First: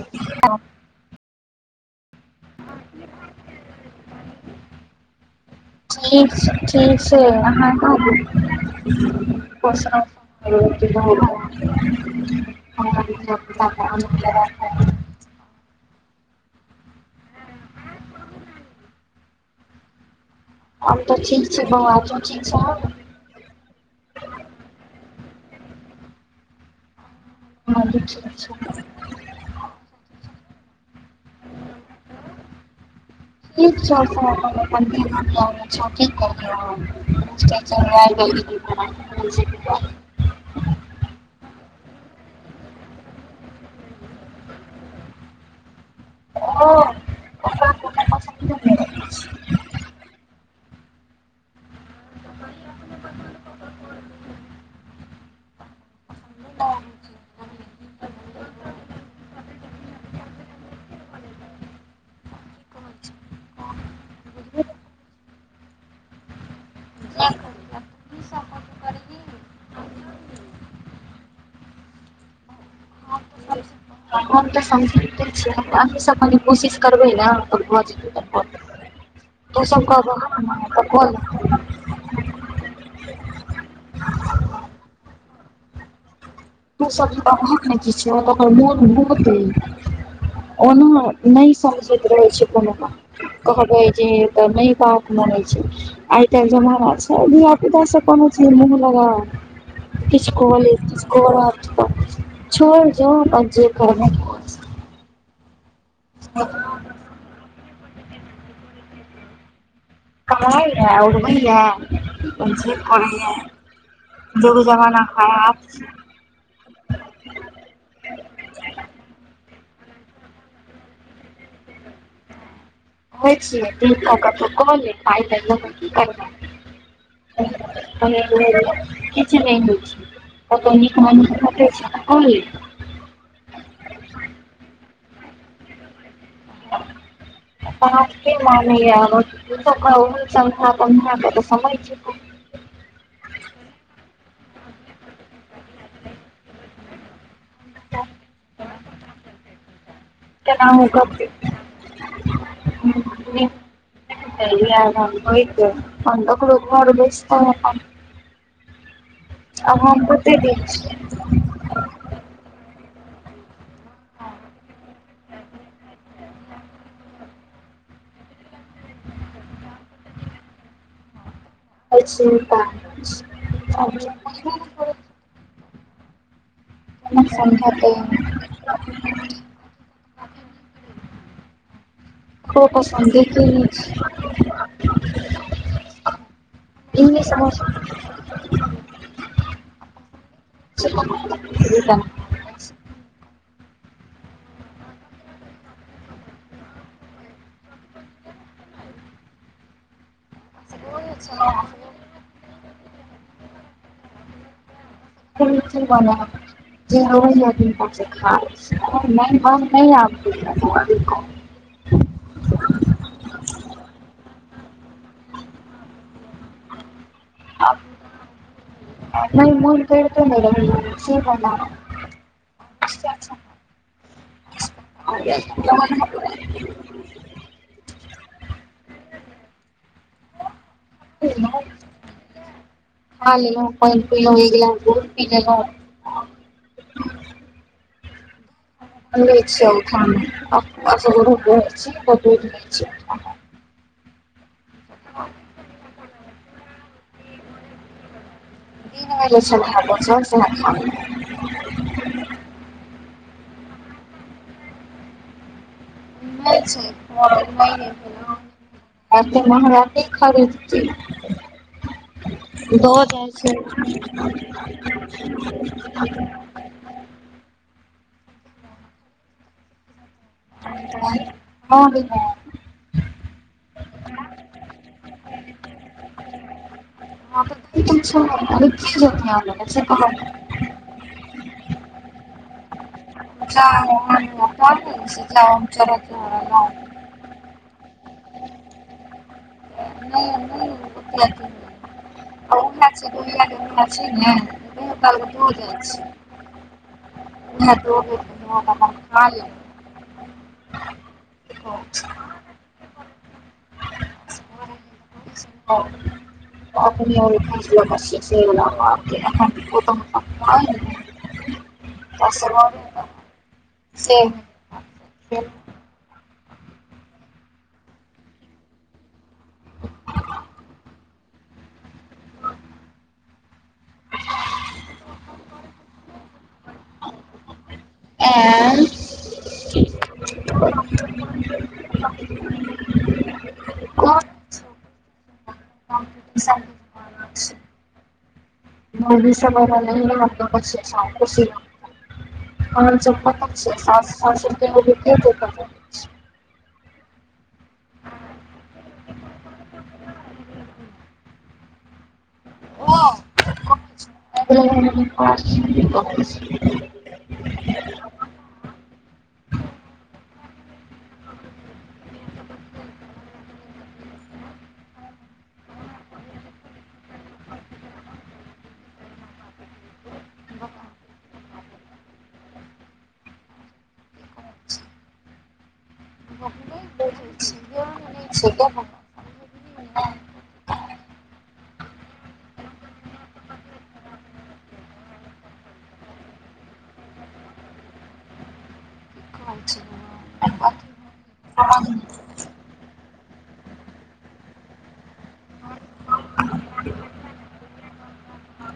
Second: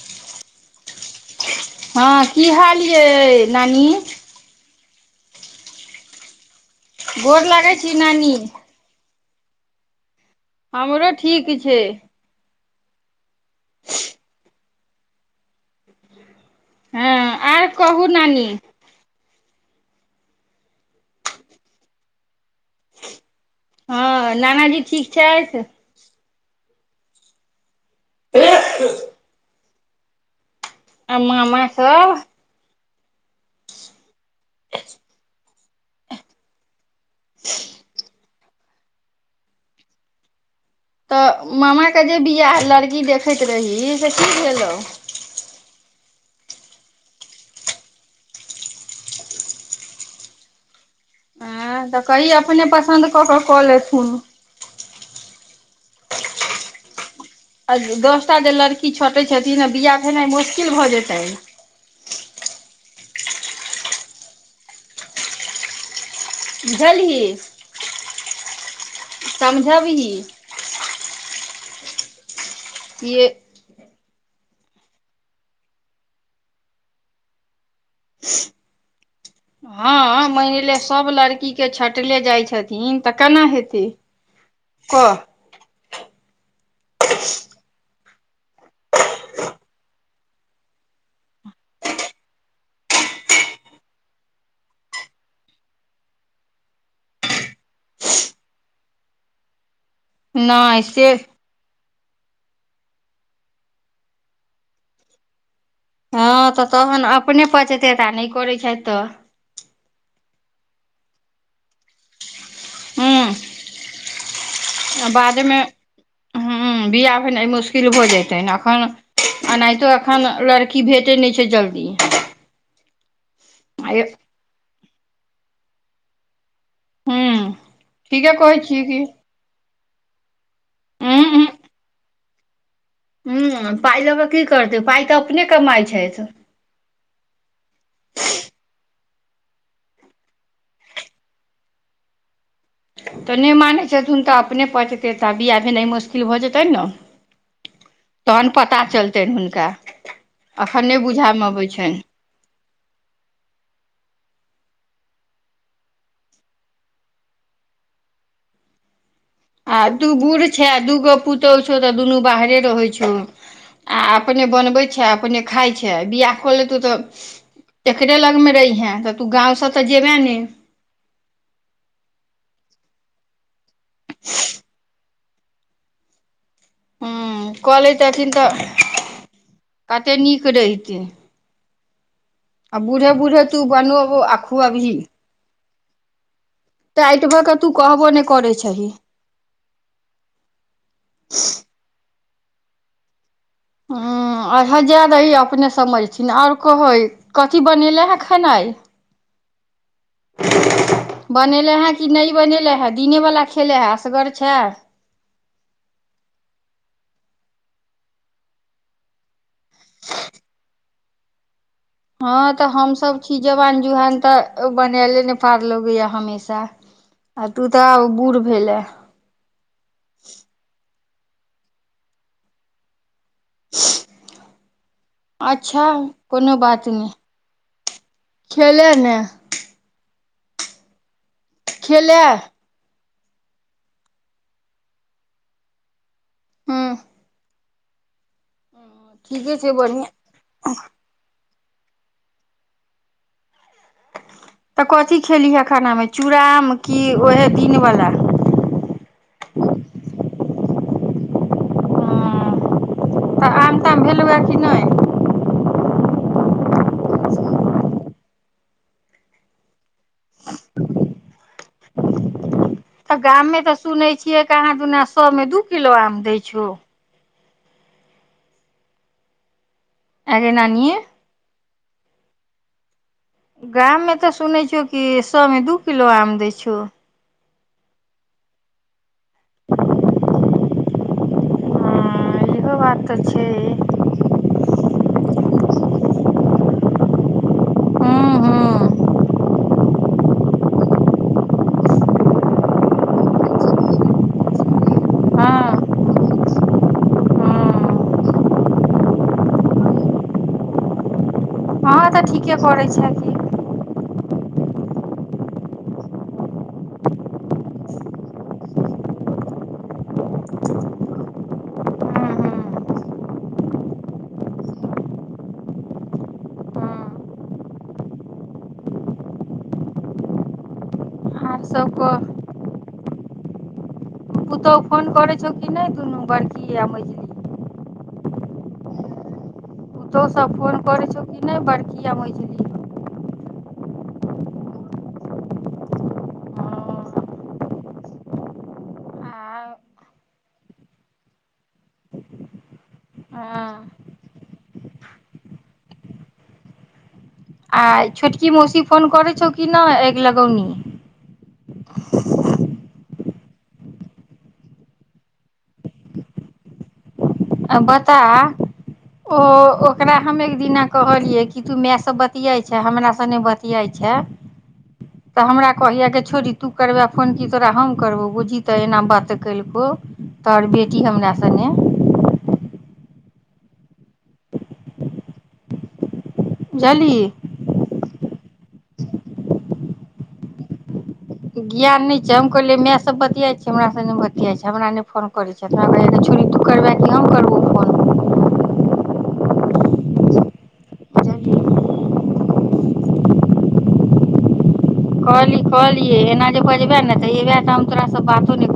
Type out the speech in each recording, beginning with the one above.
हा हा की हाल यै नानी ठीक छै। ठीक छैय गोर आहाँ लागै छी कहु नानी पोसौ हमरो ठीक छै [unintelligible] हा और कहू नानी हम तऽ ठीक छी बौआ तु ठीक छै। हा नाना जी ठीक छैथ हा ठीक छैय और मामा सभ ठीक छै। की करबै हम [unintelligible] तऽ मामा केँ जे बियाह लड़की देखैत रही सँ की भेलौ [inaudible] ह तऽ कही अपने पसंन्द कऽ के कऽ ले थुन [inaudible] आ दसटा जे लड़की छोटैत छथिन आ बिआाह भेनाइ मुश्किल भऽ जेतै झ [inaudible] बुझलही [inaudible] [inaudible] [inaudible] समझबही हम [inaudible] [inaudible] हम तऽ समझैबते छैय अही सब कनि कोशिश करबै न भ जतै [inaudible] ह मैनले सब लड़की के छट टले जाइ छथिन तऽ केना हेतै कह [inaudible] त सब अत ने कि छै त ओकर मोन बहुते ओना नय समझैत रहै छै कोनो [inaudible] बात कहबै जे तऽ नय बात मने छै आइ कइल जमाना छै धआ पुता से कोनो चीज मुह लगा नहि से [inaudible] हँ तऽ तहन अपने पचेते त आ नय करैत छैथ तऽ [inaudible] [inaudible] करै हूँ जगो जमाना खराब ह बिआह भेनाइ मुश्किल भऽ जतै ने एखन आ नहि तो एखन लड़की भेटैत नय छै जल्दी [inaudible] कहय छियै द क कल पाइ की करब हूँ [inaudible] [inaudible] ठीके कहै छियै की नय कत उहूँ नीक ह पाइ लऽ कऽ की करतै पाइ तऽ अपने कमाइ छैथ [inaudible] [inaudible] तऽ नय मानैत छथुन तऽ अपने पचेतै तऽ बिया भेनाइ मुश्किल भऽ जेतै ने तहन पता चलतनि हुनका केनाहु अखन नय कऽ बुझएमे अबैत छैन [inaudible] [inaudible] आब आ हम तू कते बूढ़ दिन छै आ दूगो पुतहु छौ तऽ दुनू बाहरे रहै छौ आ अपने बनबै छै आ अपने खाइ छै आ बियाह खो लेतहुँ तऽ एकरे लगमे रहिहेँ तऽ तू गाँवसँ तऽ जेबह ने [inaudible] हँ कऽ समझतै लैत छथिन तऽ कते नीक रहितै ककरो आ पसन्द बुढ़े देखै बुढ़े नहि तू छी बानूब आखू अबही भऽ कऽ तू कहबो नहि इ करै छही [inaudible] [inaudible] ह अच्छा जाय दही अपने समझथिन ओर कहै कथी बनेले हे खेनाइ हैं। बनेलै हेँ कि नय बनेलै हेँ दिनेवला खेलै हे असगर छै [inaudible] [inaudible] हँ तऽ हमस छी जवान जुहान तऽ बनयले ने पार लगैया हमेशा [inaudible] आ तू तऽ आ बूढ़ भेले आ नै मुन कैरते नै रहै ये [unintelligible] अच्छा अच्छा कोनो बात नै खेले न खेलौ खेलेए खा लेलौ पैन पीलो एक गिलास दूध पी लेलौ हँ आ लै ठीके छीयै छै बढ़िआँ हम खलै आ असगरो [unintelligible] तऽ कथी खेलीहे खाना मे चूड़ा आम की ओएहे दिन वाल दिन बला [unintelligible] तऽ आम ताम भेलौ कि नै नै छै [unintelligible] एते महगक किखरीद ती दहै तऽ जाय छै गाममे तऽ सुनै छियै पुछो आगे नानिये ह [unintelligible] गाम मे तऽ सुनै छियो कि सौ मे दू किलो आम दै छौ [inaudible] हँ इहो बात तऽ छै उ [inaudible] हुॅं हुॅं [unintelligible] आ उहह छै ने दाल उहो जाय हँ छै न त हूँ [inaudible] अहाँ तऽ ठीके करै छै कि ओ [inaudible] से [unintelligible] हाथ सभके पुतहु फोन करै छौ कि नै दुनू बड़की आ मैझली एऽ पुतौ सब फोन करै छौ कि नै बड़किया मैझली क [unintelligible] [inaudible] मोगी सब [unintelligible] खुशी लागत हँ सौस [inaudible] आ छोटकी मौसी फोन करैत छौ की नै ऐग लगौनी ओ [unintelligible] अ बता ओ ओकरा हम एक दिना कहलियै कि तू मेए से बतियाई छे हमरा से नै बतियै छै [inaudible] तऽ हमरा कहैया कि छोरी तू करबे फोन की तोरा हम करबौ बूझी तऽ एना बात केलकौ तोहर बेटी हमरा सने बुझलही [inaudible] ज्ञान नय छै हम कहलिय मैायं सब बतिया छी हमरा सब नय बतिया छै हमरा नय फोन करे छै जकरा कहहिआके छोरी तू करबै कि हम करबौ फोन [inaudible] बुझलियै ह [inaudible] कहली कहलि एना जे बजबे ने तऽ एबे तऽ हम तोराँ बातो नय कर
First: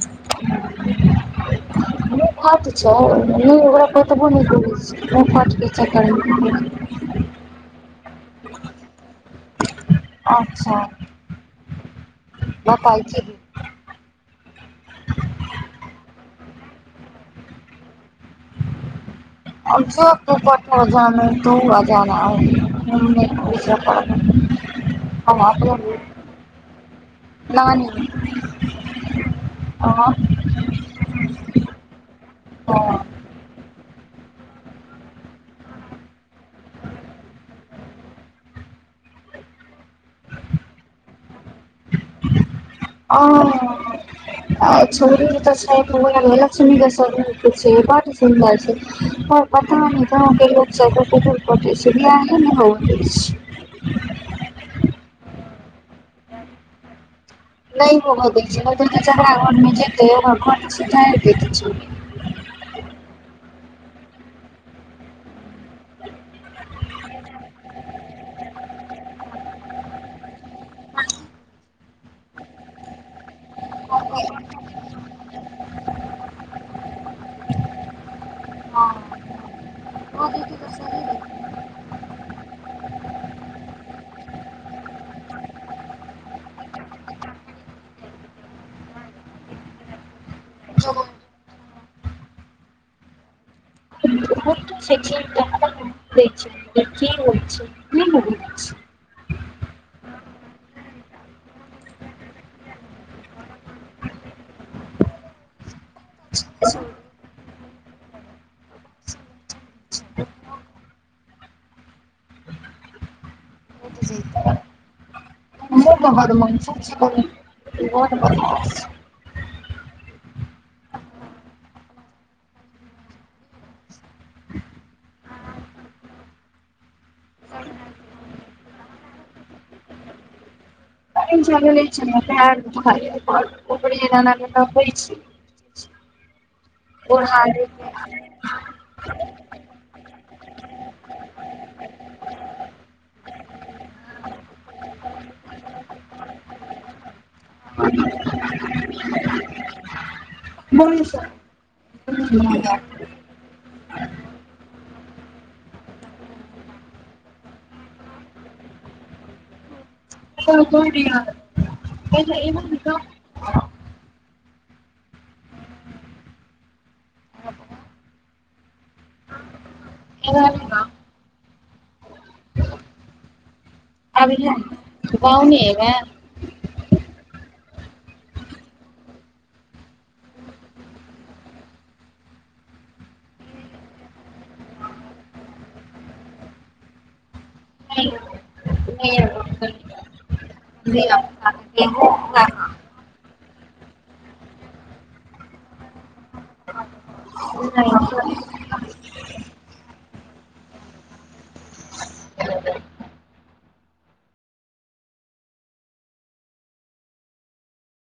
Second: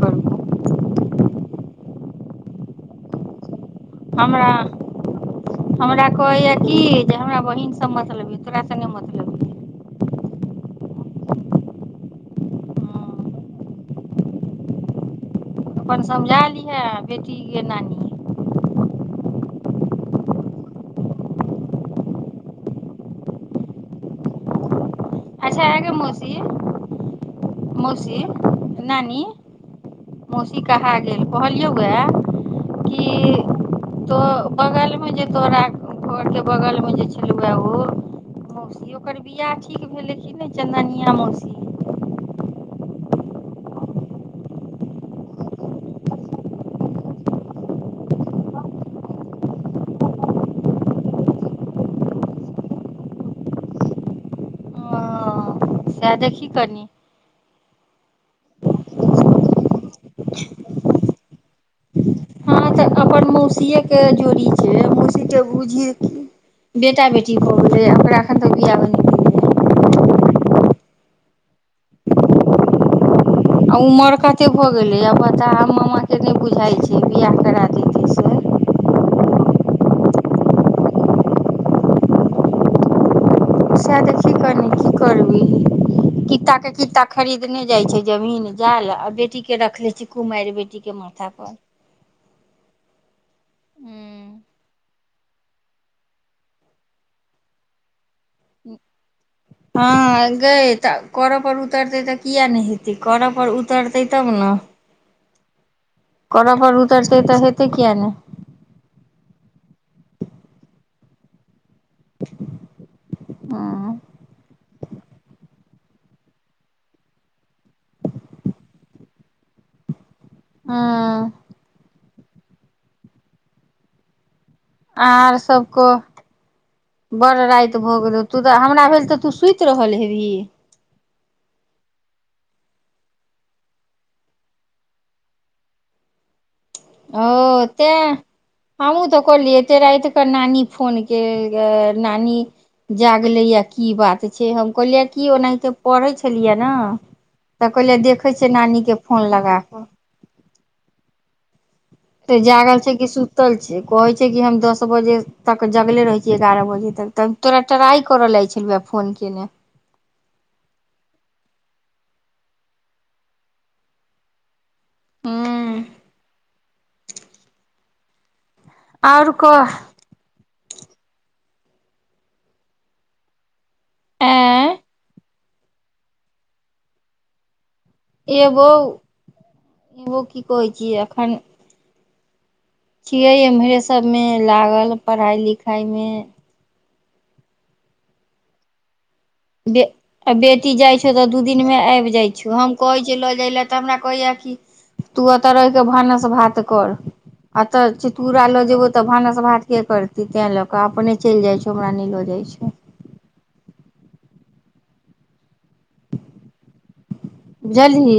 हमरा हमरा कहैया कि [inaudible] हमरा बहिन सब मतलबी तोरा सँ नइ मतलबी अच्छा [inaudible] अपन समझा लिहा बेटी के नानी [inaudible] [inaudible] अच्छा आ गे मौसी नानी मौसी नानी अहाँ मौसी कहा गेल कहलियौ गए हँ कि तो बगलमे जे तोरा घरके बगलमे जे छलबए ओ मौसी ओकर बिआाह ठीक भेलैखिन नय चन्दनिया मौसी [inaudible] [inaudible] लक्ष्मी सरूप छै बड सुन्दर छै [inaudible] साह देखी कनि नइ होब दैय छै जकरा घरमे जेतै ओकर घर सुताइर देते छैउरी ओकर मौसीे के जोड़ी छै मौसी के बुझि बेटा बेटी भऽ गेलेयि ओकर अखन तक बियाह नै आ उमर कते भऽ गेलै आ बता मामाके नय बुझाइत छै बियाह करा देैते से सएह देखही कनी की करबी ही कित्ता के कित्ता खरीदने जाइ छै जमीन जाल आ बेटी के रखने छै कुमैर बेटी के मथापर [inaudible] से किनतै तखन ना कि होइ छै [inaudible] [inaudible] हँ गय तऽ करऽ पर उतरतै तऽ किइया नै हेतै करऽ पर उतरतै तब ना [inaudible] करऽ पर उतरतै तऽ हेते किइया नै हँ [unintelligible] [inaudible] खुब बदमास छै बहिन बड़ बदमास छै हुँ आर सब कह बड़ राति भऽ गेल तू तऽ हमरा भेल तऽ सुइत रहल हेबही [inaudible] ओ ओढ़ाबै तैं हमहुँ तऽ कहलियै एते रात क नानी फोन केलके नानी जागले यऽ की बात छै हम कहलियै की ओनाहिते पढ़ै छेलियै नऽ तऽ कहहिले देखे छिये नानी केँ फोन लगा कऽ [unintelligible] सब ते जागल छै कि सु तल छै कहै छै कि हम दस बजे तक जगले रहै छियै एगारह बजे तक तब तोरा ट्राइ करऽ लै छेलियै फोन केने [inaudible] हुँ आउर कह [unintelligible] अभि ले या एं नऽ गाँव नै एबे एबो एबो की कहै छिये एखन छियै एम्हरे सब मे लागल पढ़ाई लिखाई मे हेलो नय एबो बे ए बेटी जाइ छौउ तऽ दू दिनमे आबि जाइत छौ हम कहै छैय लऽ जाय लए तऽ हमरा कहैया कि तू एतऽ रहि केँ भानस भात कर एतऽ एबै चितकुरा लऽ जेबौ तऽ भानस भात केँ करती तैँ लऽ कऽ अपने चैल जाइत छौ हमरा नय लऽ जाइ छै बुझलही